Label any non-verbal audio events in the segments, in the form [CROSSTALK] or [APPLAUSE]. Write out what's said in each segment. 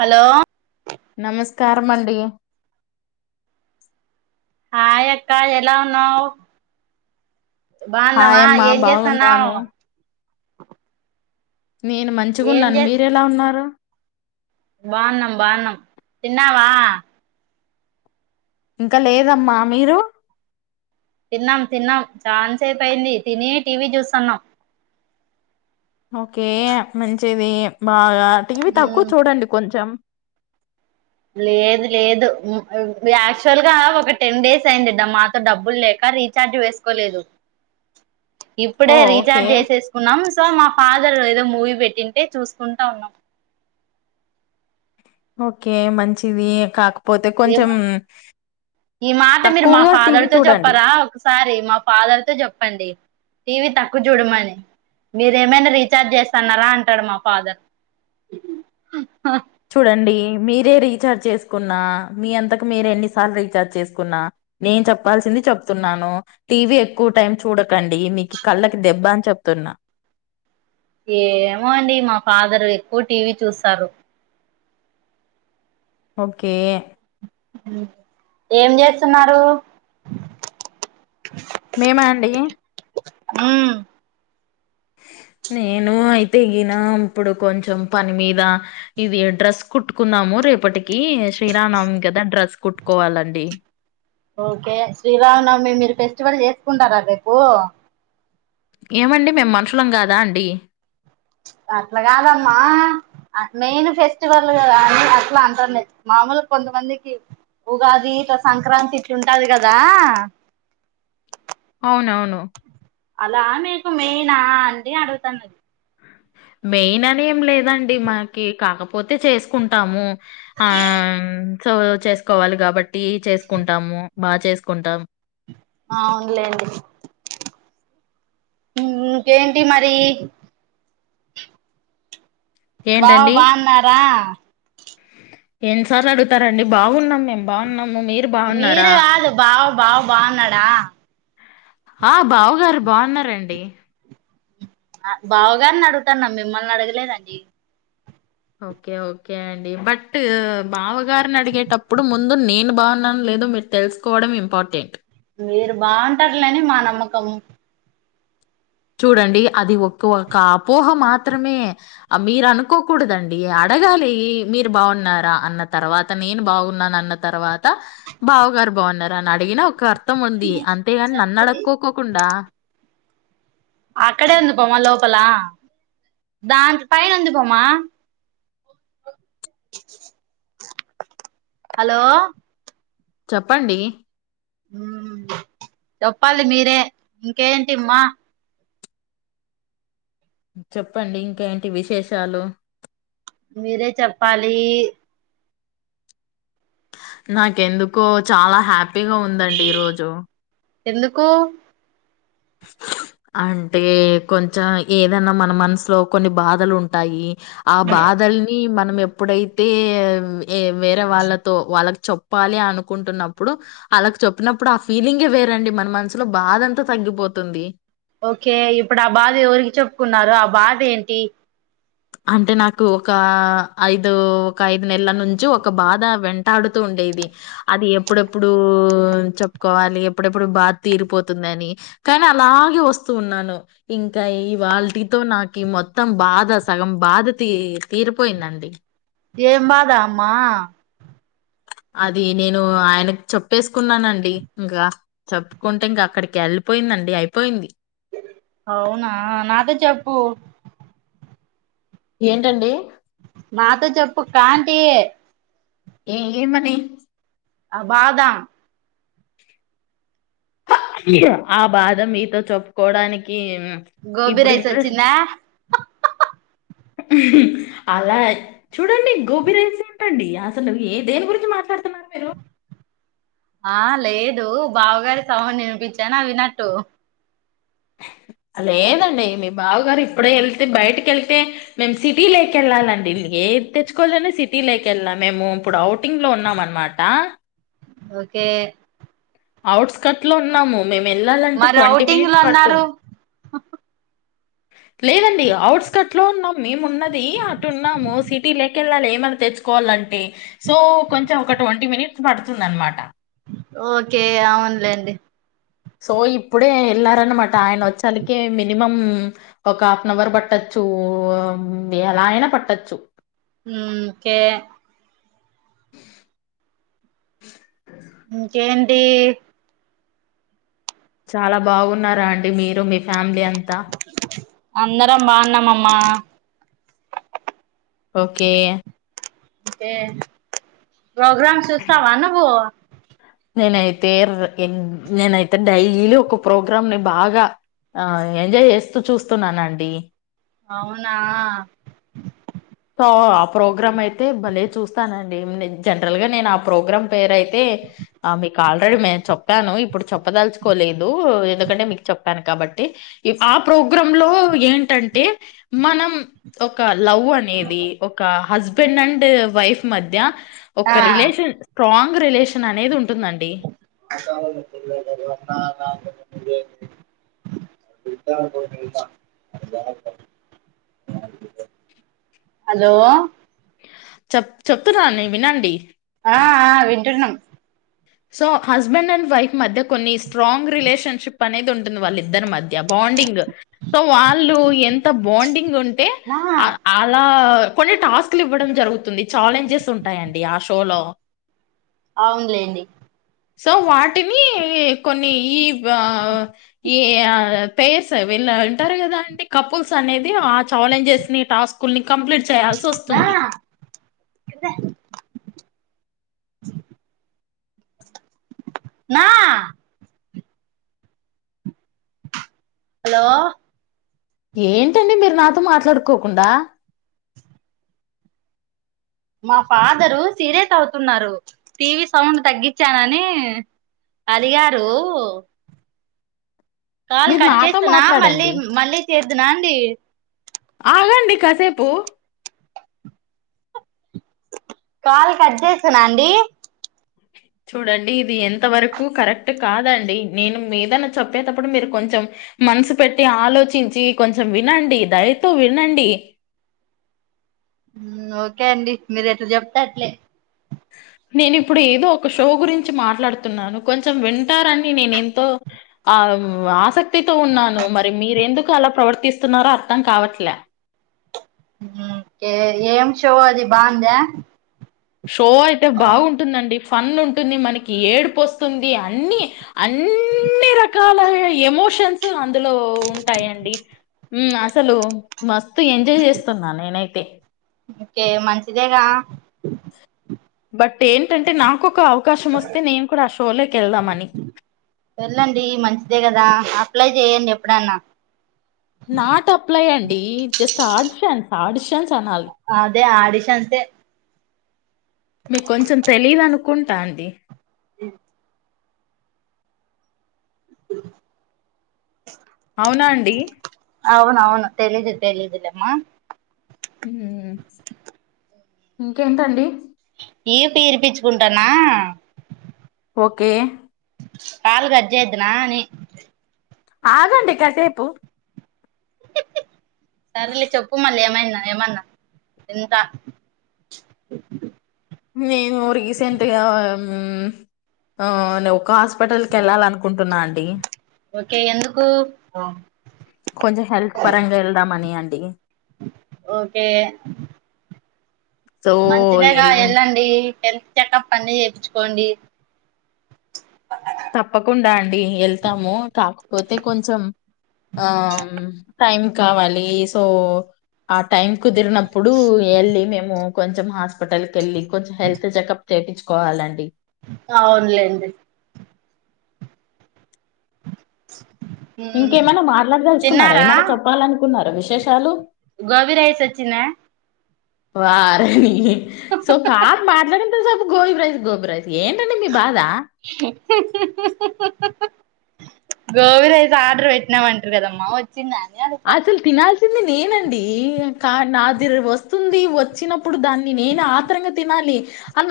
Hello నమస్కారం అండి హాయ అక్క ఎలా ఉన్నావు బాగున్నావా హాయమ్మా ఏం బాగున్నాను చేసాన్నావ్ నేను మంచిగున్నాను మీరు ఎలా ఉన్నారు బాన్నం బానం తిన్నవా ఇంకా లేదమ్మా మీరు తిన్నాం తిన్నాం చానా సేపు అయింది తిని టీవీ చూస్తున్నాం ఓకే మంచిది బాగా టీవీ తక్కువ ఉమ్, చూడండి కొంచెం లేదు లేదు యాక్చువల్ గా ఒక టెన్ డేస్ అయింది మాతో డబ్బులు లేక రీఛార్జ్ వేసుకోలేదు ఇప్పుడే ఓ ఓకే రీచార్జ్ చేసేసుకున్నాం సో మా ఫాదర్ ఏదో మూవీ పెట్టింటే చూసుకుంటా ఉన్నాం ఓకే మంచిది కాక్ ఏమ ఈ మాట మీరు మా తక్కువగా ఫాదర్ టీవీ తో చూడండి చెప్పారా ఒక సారి మా ఫాదర్ తో చెప్పండి టీవీ తక్కువ చూడమని మీరేమనా రీఛార్జ్ చేస్తన్నారా అంటాడు మా ఫాదర్ చూడండి మీరే రీచార్జ్ చేసుకున్న మీ అంతకు మీరు ఎన్నిసార్లు రీఛార్జ్ చేసుకున్న నేను చెప్పాల్సింది చెప్తున్నాను టీవీ ఎక్కువ టైం చూడకండి మీకి కళ్ళకి దెబ్బ అని చెప్ ప్తున్నా ఏమో అండి మా ఫాదర్ ఎక్కువ టీవీ చూస్తారు ఓకే ఏం చేస్తున్నారు మేమ అండీ ఉమ్ నేను అయితే ఈన ఇప్పుడు కొంచెం పని మీద ఇది డ్రెస్ కుట్టుకున్నాము ము రేపటికి శ్రీరానవమి కదా డ్రెస్ కుట్టుకోవాలండి ఓకే శ్రీరామనవమి మీరు ఫెస్టివల్ చేసుకుంటారా రేపు ఏమండి మేం మనుషులం కాదా అండి అట్ల కాదమ్మా మెయిన్ ఫెస్టివల్ కాని అట్లా అంటుంది మామూలు కొంద కొంతమందికి ఉగాది ఇట్ల సంక్రాంతి ఇట్ ఉంటది కదా అవునవును అలా మీకు మెయినా అండి అడుగుతన్నది మెయిన్ అని ఏం లేదండి మాకి కాకపోతే చేసుకుంటాము ఆ సో చేసుకోవాలి కాబట్టి చేసుకుంటాము బాగా చేసుకుంటాం అవును లేండి ఇంకేంటి మరి బావ బాన్నారా ఎన్ని సార్లు అడుగుతారండి బాగున్నాం మేం బాగున్నాం మీరు కాదు బావ బావ బాగున్నాడా ఆ బావగారు బాగున్నారండి అ బావగారిని అడుగుతన్నం మిమ్మల్ని అడగలేదండి ఓకే ఓకే అండి బట్ బావగారిని అడిగేటప్పుడు ముందు నేను బాగునా నో లేదో మీరు తెలుసుకోవడం ఇంపార్టెంట్ మీరు బాగుంటారులే అని మా నమ్మకము చూడండి అది ఒక్ ఒక అపోహ మాత్రమే ఆ మీరు అనుకోకూడదండి ఆ అడగాలి మీరు బాగున్నారా అన్న తర్వాత నేను బాగున్నాన అన్న తర్వాత బావ గారు బాగున్నారు అని అడిగినా ఒక అర్థం ఉంది అంతేగాని నన్ను అడుక్కోకోకుండా అక్కడే వుంది పోమా లోపల దాని పైన వుంది పోమా హలో చెప్పండి ఊ చెప్పాలి మీరే ఇంకేంటిమ్మా చెప్పండి ఇంకేంటి విశేషాలు మీరే చెప్పాలి నాకెందుకో చాలా హ్యాపీగా ఉందండి ఈరోజు ఎందుకు [INAUDIBLE] అంటే కొంచెం ఏదన్నా మన మనసులో కొన్ని బాధలు ఉంటాయి ఆ బాదల్ని మనం ఎప్పుడైతే ఏ వేరే వాళ్ళతో వాళ్ళకి చెప్పాలి అనుకుంటున్నప్పుడు ఆలకి చెప్పినప్పుడు ఆ ఫీలింగే వేరండి మన మనసులో బాధ అంతా తగ్గిపోతుంది ఓకే ఇప్పుడు ఆ బాధ ఎవరికి చెప్పుకున్నారు ఆ బాధ ఏంటి అంటే నాకు ఒక ఐదు ఒక ఐదు నెలల నుంచి ఒక బాధ వెంటాడుతూ ఉంటే ది అది ఎప్పుడెప్పుడు చెప్పుకోవాలి ఎప్పుడెప్పుడు బాధ తీరిపోతుందని కానీ అలాగే వస్తూ ఉన్నాను ఇంకా ఇవ్వాల టీతో నాకు ఈ మొత్తం బాధ సగం బాధ తీ తీరిపోయిందండి ఏం బాధ అమ్మా [INAUDIBLE] అది నేను ఆయనకి చెప్పేసుకున్నానండి ఇంకా చెప్పుకుంటే ఇంకా అక్కడికి వెళ్ళిపోయింది అండి అయిపోయింది అవునా నాతో చెప్పు ఏంటండి మాతో చెప్పు కాంటి ఏ ఏ మనీ అ బాధ ఆ బాధ మీతో చెప్పుకోడానికి గోబీ ఇప్పుడు రైస్ ఇంటరెస్ట్ వచ్చిందా అలా చూడండి గోబి రైస్ ఏంటండి అసలు ఏ దేని గురించి మాట్లాడుతునారు సర వరు [UNINTELLIGIBLE] ఆ లేదు బావగారి సౌండ్ వినిపించాను అ వినట్టు [INAUDIBLE] లేదండి మీ బావగారు ఇప్పుడే వెళ్తే బయటికీ వెళ్ళితే మేం సిటీ లేక వెళ్ళాలండి ఏది తెచ్చుకోవాలని సిటీలోకి వెళ్ళాలీ మేము ఇప్పుడు అఔటింగ్ లో ఉన్నాం అన్న మాట ఓకే అవుట్స్కట్ లో ఉన్నాము మేము వెళ్ళాలంటే మరి ట్వంటీ ఔటింగ్లు మినిట్స్ అన్నారు పడుతుంది [INAUDIBLE] లేదండి అఔట్స్కట్ లో ఉన్నాం మేము ఉన్నది అటు ఉన్నాము సిటీలోక వెళ్ళాలి ఏమైన్నా తెచ్చుకోవాలన్న అంటే సో కొంచెం ఒక ట్వంటీ మినిట్స్ పడుతుంది అనమాట ఓకే అవునులేండి సో ఇప్పుడే వెళ్లారనమాట ఆయన వచ్చానికి మినిమం ఒక హాఫ్ అన్ అవర్ పట్టచ్చ చు ఎలా అయినా పట్టొచ్చు కే అహ ఇంకేంటి చాలా బాగున్నారా అండి మీరు మీ ఫ్యామిలీ అంతా అందరం బాగున్నామమ్మా ఓకే ప్రోగ్రామ్ చూస్తావా నువ్వు నేనైతే నేనైతే డైలీలో ఒక ప్రోగ్రామ్ ని బాగా ఆ ఎంజాయ్ చేస్తూ చూస్తున్నానండి అవునా సో ఆ ప్రోగ్రామ్ అయితే భలే చూస్తానండి జనరల్ గా నేను ఆ ప్రోగ్రాం పేరు అయితే ఆ మీకు ఆల్రెడీ మేము చెప్పాను ఇప్పుడు చెప్పదలుచుకోలేదు ఎందుకంటే మీకు చెప్పాను కాబట్టి ఆ ప్రోగ్రామ్ లో ఏంటంటే మనం ఒక లవ్ అనేది ఒక హస్బెండ్ అండ్ వైఫ్ మధ్య ఒక ఆ రిలేషన్ స్ట్రాంగ్ రిలేషన్ అనేది ఉంటుంది మాతవణ గ వన్నద [UNINTELLIGIBLE] అా అ [UNINTELLIGIBLE] హలో చెప్ చెప్తున్నా న వినండి ఆ ఆ వింటున్నాం సో హస్బెండ్ అండ్ వైఫ్ మధ్య కొన్ని స్ట్రాంగ్ రిలేషన్షిప్ అనేది ఉంటుంది వాళ్ళిద్దరి మ థ్య బాండింగ్ సో వాళ్ళు ఎంత బాండింగ్ ఉంటే ఆ అ అలా కొన్ని టాస్క్లు ఇవ్వడం జరుగుతుంది ఛాలెంజెస్ ఉంటాయండి ఆ షోలో అవునులేండి సో వాటిని కొన్ని ఈ వా ఈ ఆ పెర్స్ వీళ్ళ ఉంటారు కదా అండి కపుల్స్ అనేది ఆ ఛాలెంజెస్ ని టాస్కుల్ ని కంప్లీట్ చేయాల్సి నా వస్తుంది నా హలో ఏంటండి మీరు నాతో మాట్లాడుకోకుండా మా ఫాదరు సీరియస్ అవుతున్నారు టీవీ సౌండ్ తగ్గించానని అలిగారు కాల్ మీరు కట్ నాతో చేస్తున్న మళ్ళీ మాట్లాడండి మళ్ళీ చేద్దున అండి ఆగండి కాసేపు కాల్ కట్ చేసెనా అండి ఓకే చూడండి ఇది ఎంత వరకు కరెక్ట్ కాదండి నేను ఏదన్న చెప్పేతప్పుడు మీరు కొంచెం మనసు పెట్టి ఆలోచించి కొంచెం వినండి దయతో వినండి ఓకే అండి మీరు ఎట్లా జేప్తె అట్లే అహ నేను ఇప్పుడు ఏదో ఒక షో గురించి మాట్లాడుతున్నాను కొంచెం వింటారని నేను ఎంతో ఆ ఆశక్తితో ఉన్నాను మరి మీరు ఎందుకు అలా ప్రవర్తిస్తున్నారో అర్థం కావట్లే ఏ ఏం షో అది బావుందా షో అయితే బావుంటుందండి ఫన్ ఉంటుంది మనకి ఏడుపు వస్తుంది అన్ని అన్నీ రకాల ఎమో షన్స్ అందులో ఉంటాయిండి అస్సలు మ స్తు ఎంజాయ్ చేస్తున్నా నేనైతే ఓకే మంచిదేగా బట్ ఏంటంటే నాకు ఒక ఆ షోలోకెళ్దామని. వెళ్ళండి మంచిదే కదా అప్ అప్లై జేయ్యండి ఎప్పుడన్న నాట్ అప్లై అండి జస్ట్ ఆడిషన్స్ ఆడిషన్స్ అనాలి. అదే ఆడిషన్స్ యె మీకు కొంచెం తెలిదు అనుకుంటా అండి మ్మ్ అవునా అండి? అవునవును తెలీదు తెలిదులేమ్మ హ్మ్ ఇంకేంటండి ఇర్పు ఇర్పిచుకుంటన్నా ఓకే కాల్ గట్ జేద్దున్న అని ఆగండి కాసేపు సరేలే చెప్పు మళ్ళీ ఏమైన ఏమన్నా వింద మేము రీసెంట్ గా మ్మ్మ్ ఆ ఒకాస్ స్పిటల్ కెళ్ళాలి అనుకుంటున్న అండి ఏ ఎందుకు కొంచెం హెల్త్ పరంగా ఎళ్దామని అండి ఓకే సో మంచిదేగా వెళ్ళి ఎళ్ళండి హెల్త్ చెకప్ అన్ని ప్పిచుకోండి తప్పకుండా అండి ఎళ్తాము కాకపోతే కొంచెం ఆ టైం కావాలి సో ఆ టైం కుదిరినప్పుడు ఎల్లి మేము కొంచెం హాస్పిటల్ కెళ్ళి కొంచెం హెల్త్ చెకప్ చేప్పిచ్చ్కోవాలండి అవునులేండి ఉమ్ ఇంకేమనా మాట్లాడదలుచుకున్నారా తిన్నారా ఏమనా చెప్పాలనుకున్నారా విశేషాలు గోబీ రైస్ వచ్చిందా వారిని సో కాల్ మాట్లాడినంత సేపు గోబి రైస్ గోబి రైస్ ఏంటండి మీ బాధ హుహుః హుహుః గోబీ రైస్ ఆర్డర్ పెట్టినమ్మంటిరి కదమ్మా వచ్చిందా అని అడుగుతన పెట్టింది నేనండి క నా దిర్ వస్తుంది వచ్చినప్పుడు దాన్ని నేను ఆత్రంగా తినాలి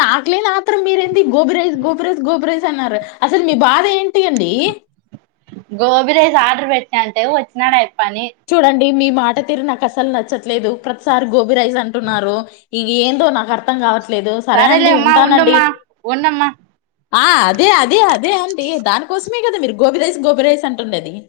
నాకు లేని ఆత్రం మీరేంది gobi rice gobi rice gobi rice అన్నారు అసలు మీ బాధేం గోబీ రైస్ ఆర్డర్ పెట్టిన అంటే వచ్చినాడాయప్పని మీ మీ మాట తీరు నాకసలు నచ్చట్లేదు ప్రతిసారి గోబి రైస్ అంటున్నారు, ఇది ఏందో నాకర్థం కావట్లే. లేదు సరే అండి సరేలేమ్మా ఉంటానండి ఉండమ్మా ఉండమ్మా ఆ అదే అదే అదే అండి దానికోసమే గదా మీరు గోబి రైస్ గోబి రైస్ అంటుడది [INAUDIBLE]